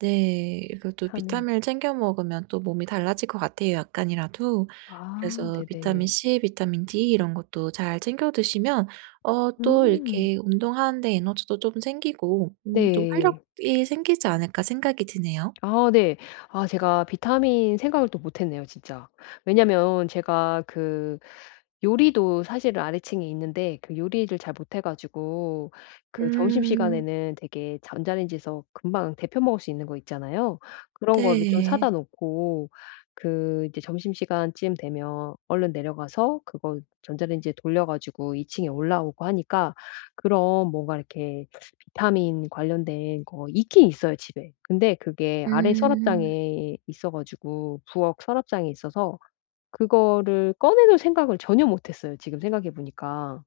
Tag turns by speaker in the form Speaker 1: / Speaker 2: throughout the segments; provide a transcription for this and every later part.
Speaker 1: 네. 이것도
Speaker 2: 비타민.
Speaker 1: 비타민을 챙겨 먹으면 또 몸이 달라질 것 같아요, 약간이라도.
Speaker 2: 아
Speaker 1: 그래서 비타민
Speaker 2: 네네.
Speaker 1: C, 비타민 D 이런 것도 잘 챙겨 드시면 어 또
Speaker 2: 음.
Speaker 1: 이렇게 운동하는데 에너지도 좀 생기고 음 좀
Speaker 2: 네.
Speaker 1: 활력이 생기지 않을까 생각이 드네요.
Speaker 2: 아 네. 아 제가 비타민 생각을 또 못했네요 진짜. 왜냐면 제가 그 요리도 사실은 아래층에 있는데 그 요리를 잘 못해 가지고 그
Speaker 1: 음.
Speaker 2: 점심시간에는 대개 전자레인지에서 금방 데워 먹을 수 있는 거 있잖아요. 그런 거를 좀 사다
Speaker 1: 네.
Speaker 2: 놓고 그 이제 점심시간쯤 되면 얼른 내려가서 그거 전자레인지에 돌려 가지고 2 층에 올라오고 하니까 그런 뭔가 이렇게 비타민 관련된 거 있긴 있어요, 집에. 근데 그게 아래
Speaker 1: 음.
Speaker 2: 서랍장에 있어 가지고 부엌 서랍장에 있어서 그거를 꺼내 놓을 생각을 전혀 못했어요. 지금 생각해보니까.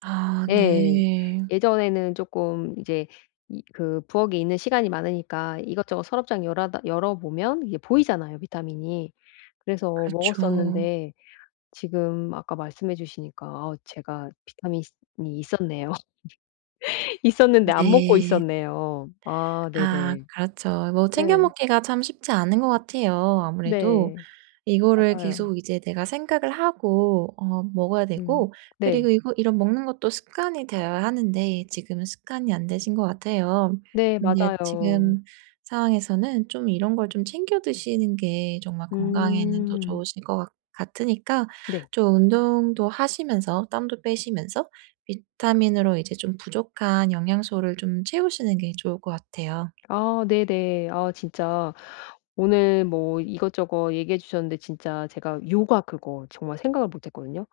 Speaker 1: 아
Speaker 2: 예.
Speaker 1: 네.
Speaker 2: 예전에는 조금 이제 이 그 부엌에 있는 시간이 많으니까 이것저것 서랍장 열아다 열어보면 이게 보이잖아요, 비타민이. 그래서
Speaker 1: 그렇죠.
Speaker 2: 먹었었는데 지금 아까 말씀해 주시니까 아 제가 비타민이 있었네요. 있었는데 안 먹고
Speaker 1: 네.
Speaker 2: 있었네요. 아
Speaker 1: 아
Speaker 2: 네네.
Speaker 1: 그렇죠. 뭐 챙겨
Speaker 2: 네.
Speaker 1: 먹기가 참 쉽지 않은 것 같아요, 아무래도.
Speaker 2: 네.
Speaker 1: 이거를
Speaker 2: 맞아요.
Speaker 1: 계속 이제 내가 생각을 하고 어 먹어야
Speaker 2: 음
Speaker 1: 되고 그리고
Speaker 2: 네.
Speaker 1: 이거 이런 먹는 것도 습관이 되어야 하는데 지금은 습관이 안 되신 것 같아요.
Speaker 2: 네.
Speaker 1: 근데
Speaker 2: 맞아요.
Speaker 1: 지금 상황에서는 좀 이런 걸 좀 챙겨 드시는 게 정말 건강에는 더
Speaker 2: 음.
Speaker 1: 좋으실 거 같 같으니까
Speaker 2: 네.
Speaker 1: 좀 운동도 하시면서 땀도 빼시면서 비타민으로 이제 좀 부족한 영양소를 좀 채우시는 게 좋을 것 같아요.
Speaker 2: 아 네네. 아 진짜 오늘 뭐 이것저것 얘기해 주셨는데 진짜 제가 요가, 그거 정말 생각을 못했거든요.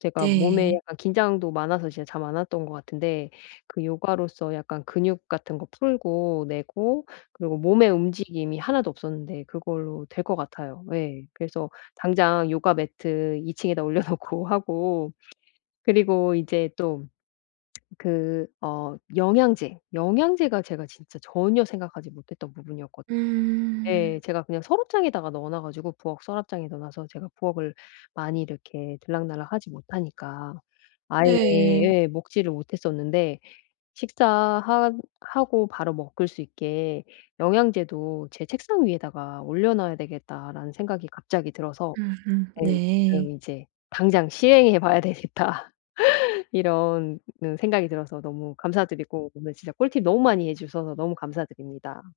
Speaker 2: 제가 몸에
Speaker 1: 네.
Speaker 2: 약간 긴장도 많아서 진짜 잠 안 왔던 거 같은데 그 요가로써 약간 근육 같은 거 풀고 내고 그리고 몸에 움직임이 하나도 없었는데 그걸로 될 것 같아요. 예. 그래서 당장 요가 매트 2 층에다 올려 놓고 하고 그리고 이제 또 그 어 영양제, 영양제가 제가 진짜 전혀 생각하지 못했던 부분이었거든 예.
Speaker 1: 음.
Speaker 2: 제가 그냥 서랍장에다가 넣어놔 가지고 부엌 서랍장에 넣어놔서 제가 부엌을 많이 이렇게 들락날락 하지 못하니까, 아예
Speaker 1: 네.
Speaker 2: 예. 먹지를 못했었는데 '식사 하 하고 바로 먹을 수 있게 영양제도 제 책상 위에다가 올려놔야 되겠다.'라는 생각이 갑자기 들어서
Speaker 1: 으흠
Speaker 2: 네. 지금
Speaker 1: 네.
Speaker 2: 이제 '당장 시행해 봐야 되겠다.' 이런 은 생각이 들어서 너무 감사드리고 오늘 진짜 꿀팁 너무 많이 해 주셔서 너무 감사드립니다.